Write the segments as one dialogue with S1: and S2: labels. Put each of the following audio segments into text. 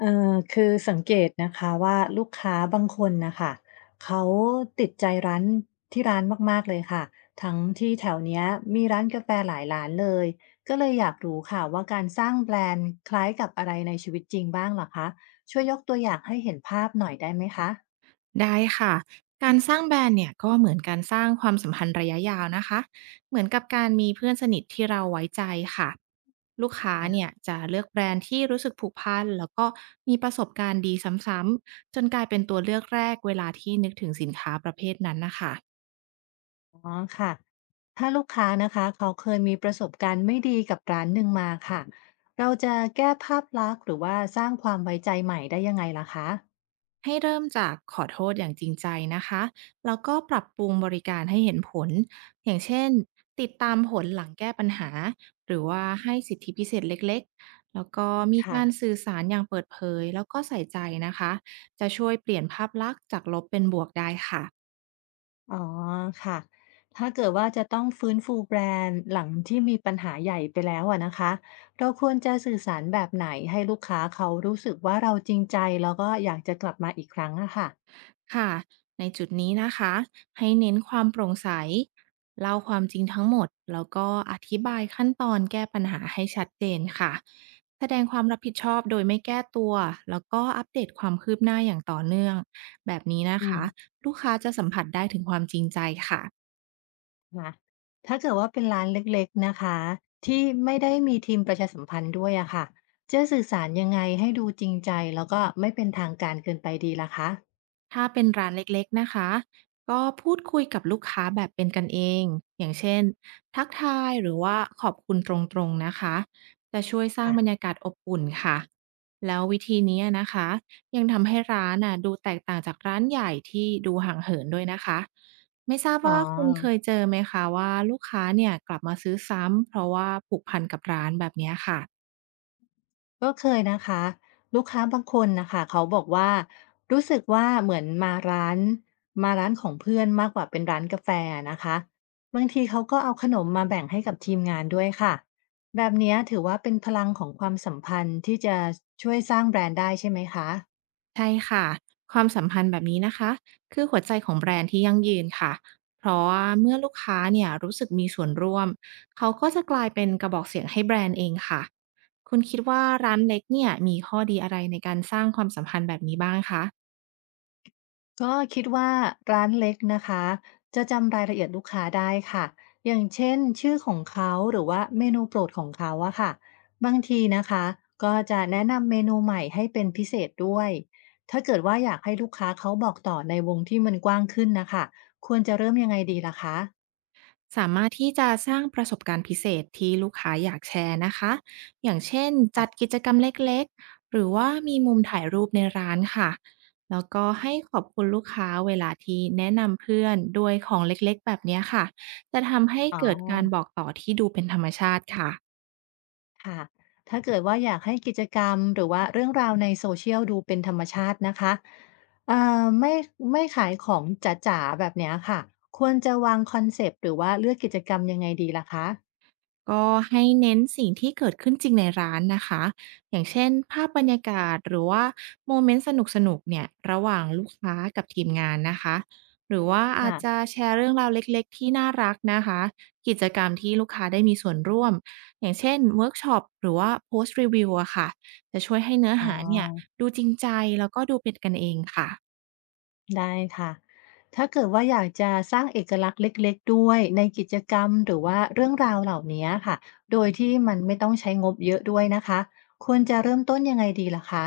S1: คือสังเกตนะคะว่าลูกค้าบางคนนะคะเขาติดใจร้านที่ร้านมากๆเลยค่ะทั้งที่แถวเนี้ยมีร้านกาแฟหลายร้านเลยก็เลยอยากรู้ค่ะว่าการสร้างแบรนด์คล้ายกับอะไรในชีวิตจริงบ้างเหรอคะช่วยยกตัวอย่างให้เห็นภาพหน่อยได้ไหมคะ
S2: ได้ค่ะการสร้างแบรนด์เนี่ยก็เหมือนการสร้างความสัมพันธ์ระยะยาวนะคะเหมือนกับการมีเพื่อนสนิทที่เราไว้ใจค่ะลูกค้าเนี่
S1: ค่ะ
S2: ยจะเลือกแบรนด์ที่รู้สึกผูกพันแล้วก็มีประสบการณ์ดีซ้ำๆจนกลายเป็นตัวเลือกแรกเวลาที่นึกถึงสินค้าประเภทนั้นนะคะ
S1: อ๋อค่ะถ้าลูกค้านะคะเขาเคยมีประสบการณ์ไม่ดีกับร้านหนึ่งมาค่ะเราจะแก้ภาพลักษณ์หรือว่าสร้างความไว้ใจใหม่ได้ยังไงล่ะคะ
S2: ให้เริ่มจากขอโทษอย่างจริงใจนะคะ แล้วก็ปรับปรุงบริการให้เห็นผล อย่างเช่นติดตามผลหลังแก้ปัญหา หรือว่าให้สิทธิพิเศษเล็กๆ แล้วก็มี
S1: ค่ะ
S2: การสื่อสารอย่างเปิดเผยแล้วก็ใส่ใจนะคะ จะช่วยเปลี่ยนภาพลักษณ์จากลบเป็นบวกได้ค่ะ
S1: อ๋อค่ะถ้าเกิดว่าจะต้องฟื้นฟูแบรนด์หลังที่มีปัญหาใหญ่ไปแล้วอะนะคะ เราควรจะสื่อสารแบบไหนให้ลูกค้าเขารู้สึกว่าเราจริงใจแล้วก็อยากจะกลับมาอีกครั้งอะค่ะ
S2: ค่ะในจุดนี้นะคะให้เน้นความโปร่งใสเล่าความจริงทั้งหมดแล้วก็อธิบายขั้นตอนแก้ปัญหาให้ชัดเจนค่ะแสดงความรับผิดชอบโดยไม่แก้ตัวแล้วก็อัปเดตความคืบหน้าอย่างต่อเนื่องแบบนี้นะ
S1: อื
S2: คะ
S1: ม
S2: ลูกค้าจะสัมผัสได้ถึงความจริงใจค่ะ
S1: นะถ้าเกิดว่าเป็นร้านเล็กๆนะคะที่ไม่ได้มีทีมประชาสัมพันธ์ด้วยอะค่ะจะสื่อสารยังไงให้ดูจริงใจแล้วก็ไม่เป็นทางการเกินไปดีล่ะคะ
S2: ถ้าเป็นร้านเล็กๆนะคะก็พูดคุยกับลูกค้าแบบเป็นกันเองอย่างเช่นทักทายหรือว่าขอบคุณตรงๆนะคะจะช่วยสร้าง
S1: ค่ะ
S2: บรรยากาศอบอุ่นค่ะแล้ววิธีนี้นะคะยังทำให้ร้านน่ะดูแตกต่างจากร้านใหญ่ที่ดูห่างเหินด้วยนะคะไม่ทราบ
S1: อ๋อ
S2: ว่าคุณเคยเจอไหมคะว่าลูกค้าเนี่ยกลับมาซื้อซ้ำเพราะว่าผูกพันกับร้านแบบเนี้ยค่ะ
S1: ก็เคยนะคะลูกค้าบางคนนะคะเขาบอกว่ารู้สึกว่าเหมือนมาร้านของเพื่อนมากกว่าเป็นร้านกาแฟนะคะบางทีเขาก็เอาขนมมาแบ่งให้กับทีมงานด้วยค่ะแบบเนี้ยถือว่าเป็นพลังของความสัมพันธ์ที่จะช่วยสร้างแบรนด์ได้ใช่ไหมคะ
S2: ใช่ค่ะ ความสัมพันธ์แบบนี้นะคะ คือหัวใจของแบรนด์ที่ยั่งยืนค่ะ เพราะว่าเมื่อลูกค้าเนี่ยรู้สึกมีส่วนร่วม เขาก็จะกลายเป็นกระบอกเสียงให้แบรนด์เองค่ะ คุณคิดว่าร้านเล็กเนี่ยมีข้อดีอะไรในการสร้างความสัมพันธ์แบบนี้บ้างคะ
S1: ก็คิดว่าร้านเล็กนะคะจะจำรายละเอียดลูกค้าได้ค่ะอย่างเช่นชื่อของเขาหรือว่าเมนูโปรดของเขาอะค่ะบางทีนะคะก็จะแนะนำเมนูใหม่ให้เป็นพิเศษด้วยถ้าเกิดว่าอยากให้ลูกค้าเขาบอกต่อในวงที่มันกว้างขึ้นนะคะควรจะเริ่มยังไงดีล่ะคะ
S2: สามารถที่จะสร้างประสบการณ์พิเศษที่ลูกค้าอยากแชร์นะคะอย่างเช่น
S1: อ่ะ
S2: จัดกิจกรรมเล็กๆหรือว่ามีมุมถ่ายรูปในร้านค่ะแล้วก็ให้ขอบคุณลูกค้าเวลาที่แนะนำเพื่อนด้วยของเล็กๆแบบเนี้ยค่ะจะทำให้
S1: อ๋อ
S2: เกิดการบอกต่อที่ดูเป็นธรรมชาติค่ะ
S1: ค่ะถ้าเกิดว่าอยากให้กิจกรรมหรือว่าเรื่องราวในโซเชียลดูเป็นธรรมชาตินะคะไม่ขายของจ๋าๆแบบเนี้ยค่ะ ควรจะวางคอนเซปต์หรือว่าเลือกกิจกรรมยังไงดีล่ะคะ
S2: ก็ให้เน้นสิ่งที่เกิดขึ้นจริงในร้านนะคะ อย่างเช่นภาพบรรยากาศหรือว่าโมเมนต์สนุกๆเนี่ยระหว่างลูกค้ากับทีมงานนะคะ หรือว่าอาจ
S1: ค่ะ
S2: จะแชร์เรื่องราวเล็กๆที่น่ารักนะคะกิจกรรมที่ลูกค้าได้มีส่วนร่วมอย่างเช่นเวิร์กช็อปหรือว่าโพสต์รีวิวอะค่ะจะช่วยให้เนื้อ
S1: อ๋อ
S2: หาเนี่ยดูจริงใจแล้วก็ดูเป็นกันเองค่ะ
S1: ได้ค่ะถ้าเกิดว่าอยากจะสร้างเอกลักษณ์เล็กๆด้วยในกิจกรรมหรือว่าเรื่องราวเหล่านี้ค่ะ โดยที่มันไม่ต้องใช้งบเยอะด้วยนะคะควรจะเริ่มต้นยังไงดีล่ะคะ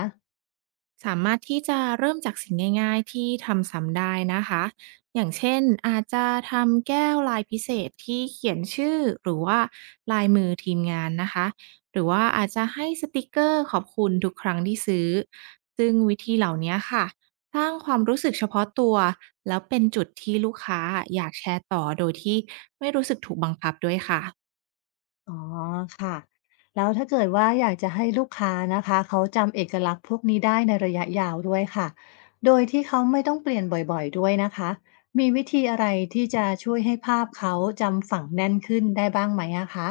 S2: สามารถที่จะเริ่มจากสิ่งง่ายๆที่ทำซ้ำได้นะคะ อย่างเช่นอาจจะทำแก้วลายพิเศษที่เขียนชื่อหรือว่าลายมือทีมงานนะคะ หรือว่าอาจจะให้สติกเกอร์ขอบคุณทุกครั้งที่ซื้อ ซึ่งวิธีเหล่านี้ค่ะสร้างความรู้สึกเฉพาะตัวแล้วเป็นจุดที่ลูกค้าอยากแชร์ต่อโดยที่ไม่รู้สึกถูกบังคับด้วยค่ะ
S1: อ๋อค่ะแล้วถ้าเกิดว่าอยากจะให้ลูกค้านะคะเขาจำเอกลักษณ์พวกนี้ได้ในระยะยาวด้วยค่ะโดยที่เขาไม่ต้องเปลี่ยนบ่อยๆด้วยนะคะมีวิธีอะไรที่จะช่วยให้ภาพเขาจำฝังแน่นขึ้นได้บ้างไหมอะคะ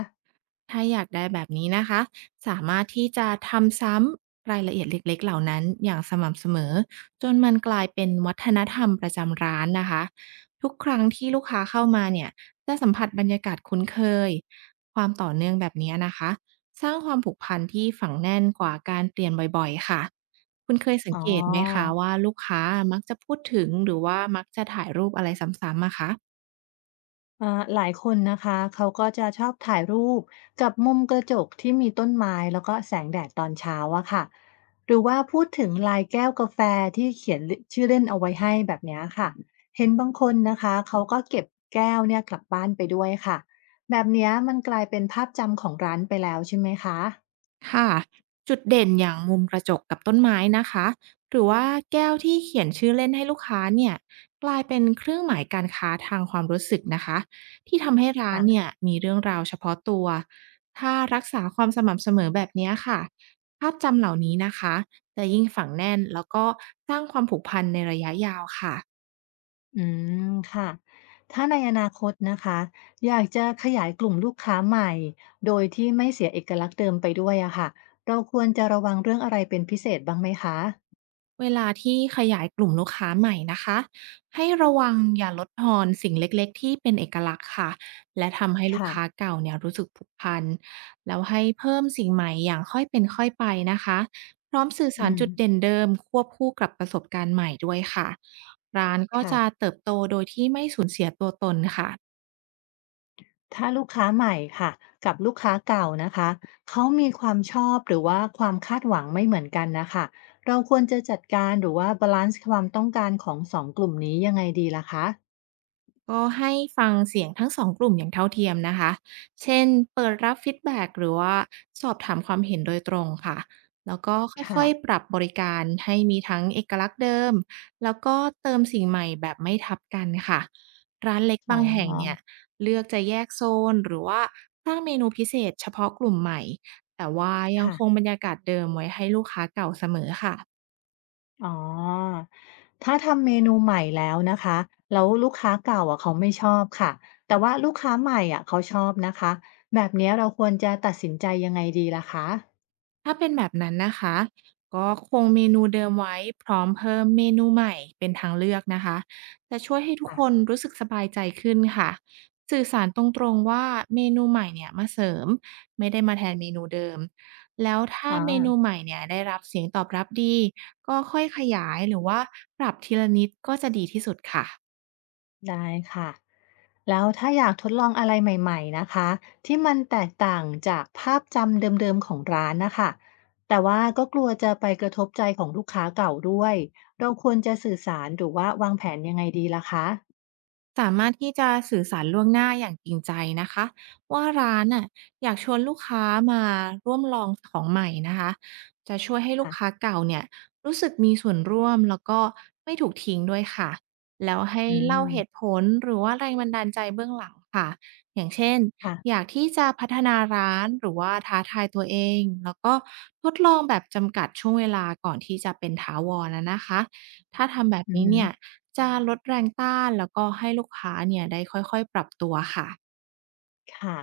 S2: ถ้าอยากได้แบบนี้นะคะสามารถที่จะทำซ้ำรายละเอียดเล็กๆเหล่านั้นอย่างสม่ำเสมอจนมันกลายเป็นวัฒนธรรมประจำร้านนะคะทุกครั้งที่ลูกค้าเข้ามาเนี่ยจะสัมผัสบรรยากาศคุ้นเคยความต่อเนื่องแบบนี้นะคะสร้างความผูกพันที่ฝังแน่นกว่าการเปลี่ยนบ่อยๆค่ะคุณเคยสัง
S1: อ๋
S2: เกตไหมคะ
S1: อ
S2: ว่าลูกค้ามักจะพูดถึงหรือว่ามักจะถ่ายรูปอะไรซ้ำๆอะคะ
S1: อ่าหลายคนนะคะเขาก็จะชอบถ่ายรูปกับมุมกระจกที่มีต้นไม้แล้วก็แสงแดดตอนเช้าอะค่ะหรือว่าพูดถึงลายแก้วกาแฟที่เขียนชื่อเล่นเอาไว้ให้แบบเนี้ยค่ะเห็นบางคนนะคะเขาก็เก็บแก้วเนี่ยกลับบ้านไปด้วยค่ะแบบเนี้ยมันกลายเป็นภาพจำของร้านไปแล้วใช่ไหมคะ
S2: ค่ะจุดเด่นอย่างมุมกระจกกับต้นไม้นะคะหรือว่าแก้วที่เขียนชื่อเล่นให้ลูกค้าเนี่ยกลายเป็นเครื่องหมายการค้าทางความรู้สึกนะคะที่ทำให้ร้านเนี่ยมีเรื่องราวเฉพาะตัวถ้ารักษาความสม่ำเสมอแบบเนี้ยค่ะภาพจำเหล่านี้นะคะจะยิ่งฝังแน่นแล้วก็สร้างความผูกพันในระยะยาวค่ะ
S1: อืมค่ะถ้าในอนาคตนะคะอยากจะขยายกลุ่มลูกค้าใหม่โดยที่ไม่เสียเอกลักษณ์เดิมไปด้วยอะค่ะเราควรจะระวังเรื่องอะไรเป็นพิเศษบ้างไหมคะ
S2: เวลาที่ขยายกลุ่มลูกค้าใหม่นะคะให้ระวังอย่าลดทอนสิ่งเล็กๆที่เป็นเอกลักษณ์ค่ะและทำให้ลูก
S1: ค่ะ
S2: ค้าเก่าเนี่ยรู้สึกผูกพันแล้วให้เพิ่มสิ่งใหม่อย่างค่อยเป็นค่อยไปนะคะพร้อมสื่อ
S1: อื
S2: สารจุดเด่น
S1: ม
S2: เดิมควบคู่กับประสบการณ์ใหม่ด้วยค่ะร้านก็จะ
S1: ค่ะ
S2: เติบโตโดยที่ไม่สูญเสียตัวตนค่ะ
S1: ถ้าลูกค้าใหม่ค่ะกับลูกค้าเก่านะคะเขามีความชอบหรือว่าความคาดหวังไม่เหมือนกันนะคะเราควรจะจัดการหรือว่าบาลานซ์ความต้องการของ2กลุ่มนี้ยังไงดีล่ะคะ
S2: ก็ให้ฟังเสียงทั้งสองกลุ่มอย่างเท่าเทียมนะคะ เช่นเปิดรับฟีดแบ็กหรือว่าสอบถามความเห็นโดยตรงค่ะ แล้วก็ค่อยๆป
S1: ค่ะ
S2: รับบริการให้มีทั้งเอกลักษณ์เดิม แล้วก็เติมสิ่งใหม่แบบไม่ทับกันค่ะร้านเล็ก
S1: อ๋อ
S2: บางแห่งเนี่ยเลือกจะแยกโซนหรือว่าสร้างเมนูพิเศษเฉพาะกลุ่มใหม่ แต่ว่ายัง
S1: ค่ะ
S2: คงบรรยากาศเดิมไว้ให้ลูกค้าเก่าเสมอค่ะ
S1: อ๋อถ้าทำเมนูใหม่แล้วนะคะแล้วลูกค้าเก่าอะเขาไม่ชอบค่ะแต่ว่าลูกค้าใหม่อะเขาชอบนะคะแบบเนี้ยเราควรจะตัดสินใจยังไงดีล่ะคะ
S2: ถ้าเป็นแบบนั้นนะคะก็คงเมนูเดิมไว้พร้อมเพิ่มเมนูใหม่เป็นทางเลือกนะคะจะช่วยให้ทุกคน
S1: ค่ะ
S2: รู้สึกสบายใจขึ้นค่ะสื่อสารตรงๆว่าเมนูใหม่เนี่ยมาเสริมไม่ได้มาแทนเมนูเดิมแล้วถ้า
S1: อ่
S2: เมนู
S1: า
S2: ใหม่เนี่ยได้รับเสียงตอบรับดีก็ค่อยขยายหรือว่าปรับทีละนิดก็จะดีที่สุดค่ะ
S1: ได้ค่ะแล้วถ้าอยากทดลองอะไรใหม่ๆนะคะที่มันแตกต่างจากภาพจำเดิมๆของร้านนะคะแต่ว่าก็กลัวจะไปกระทบใจของลูกค้าเก่าด้วยเราควรจะสื่อสารหรือว่าวางแผนยังไงดีล่ะคะ
S2: สามารถที่จะสื่อสารล่วงหน้าอย่างจริงใจนะคะว่าร้านน่ะอยากชวนลูกค้ามาร่วมลองของใหม่นะคะจะช่วยให้ลูกค้า
S1: ค่ะ
S2: เก่าเนี่ยรู้สึกมีส่วนร่วมแล้วก็ไม่ถูกทิ้งด้วยค่ะแล้วให้
S1: อื
S2: เล่าเหตุ
S1: ม
S2: ผลหรือว่าแรงบันดาลใจเบื้องหลังค่ะอย่างเช่นอ
S1: ค่ะ
S2: ยากที่จะพัฒนาร้านหรือว่าท้าทายตัวเองแล้วก็ทดลองแบบจำกัดช่วงเวลาก่อนที่จะเป็นถาวรนะคะ ถ้าทำแบบ
S1: อื
S2: นี้เนี่
S1: ม
S2: ยจะลดแรงต้านแล้วก็ให้ลูกค้าเนี่ยได้ค่อยๆปรับตัวค่ะ
S1: ค่ะ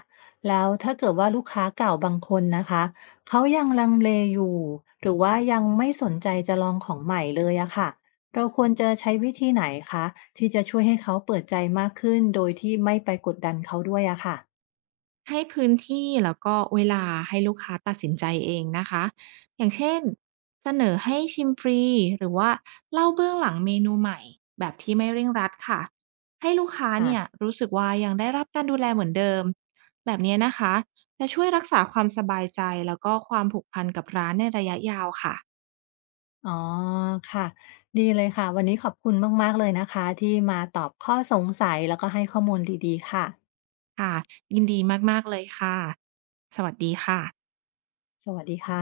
S1: แล้วถ้าเกิดว่าลูกค้าเก่าบางคนนะคะเขายังลังเลอยู่หรือว่ายังไม่สนใจจะลองของใหม่เลยอะค่ะเราควรจะใช้วิธีไหนคะที่จะช่วยให้เขาเปิดใจมากขึ้นโดยที่ไม่ไปกดดันเขาด้วยอะค่ะ
S2: ให้พื้นที่แล้วก็เวลาให้ลูกค้าตัดสินใจเองนะคะอย่างเช่นเสนอให้ชิมฟรีหรือว่าเล่าเบื้องหลังเมนูใหม่แบบที่ไม่เร่งรัดค่ะให้ลูกค้าเนี่ย
S1: ค่ะ
S2: รู้สึกว่ายังได้รับการดูแลเหมือนเดิมแบบนี้นะคะจะช่วยรักษาความสบายใจแล้วก็ความผูกพันกับร้านในระยะยาวค่ะ
S1: อ๋อค่ะดีเลยค่ะวันนี้ขอบคุณมากๆเลยนะคะที่มาตอบข้อสงสัยแล้วก็ให้ข้อมูลดีๆค่ะ
S2: ค่ะยินดีมากๆเลยค่ะสวัสดีค่ะ
S1: สวัสดีค่ะ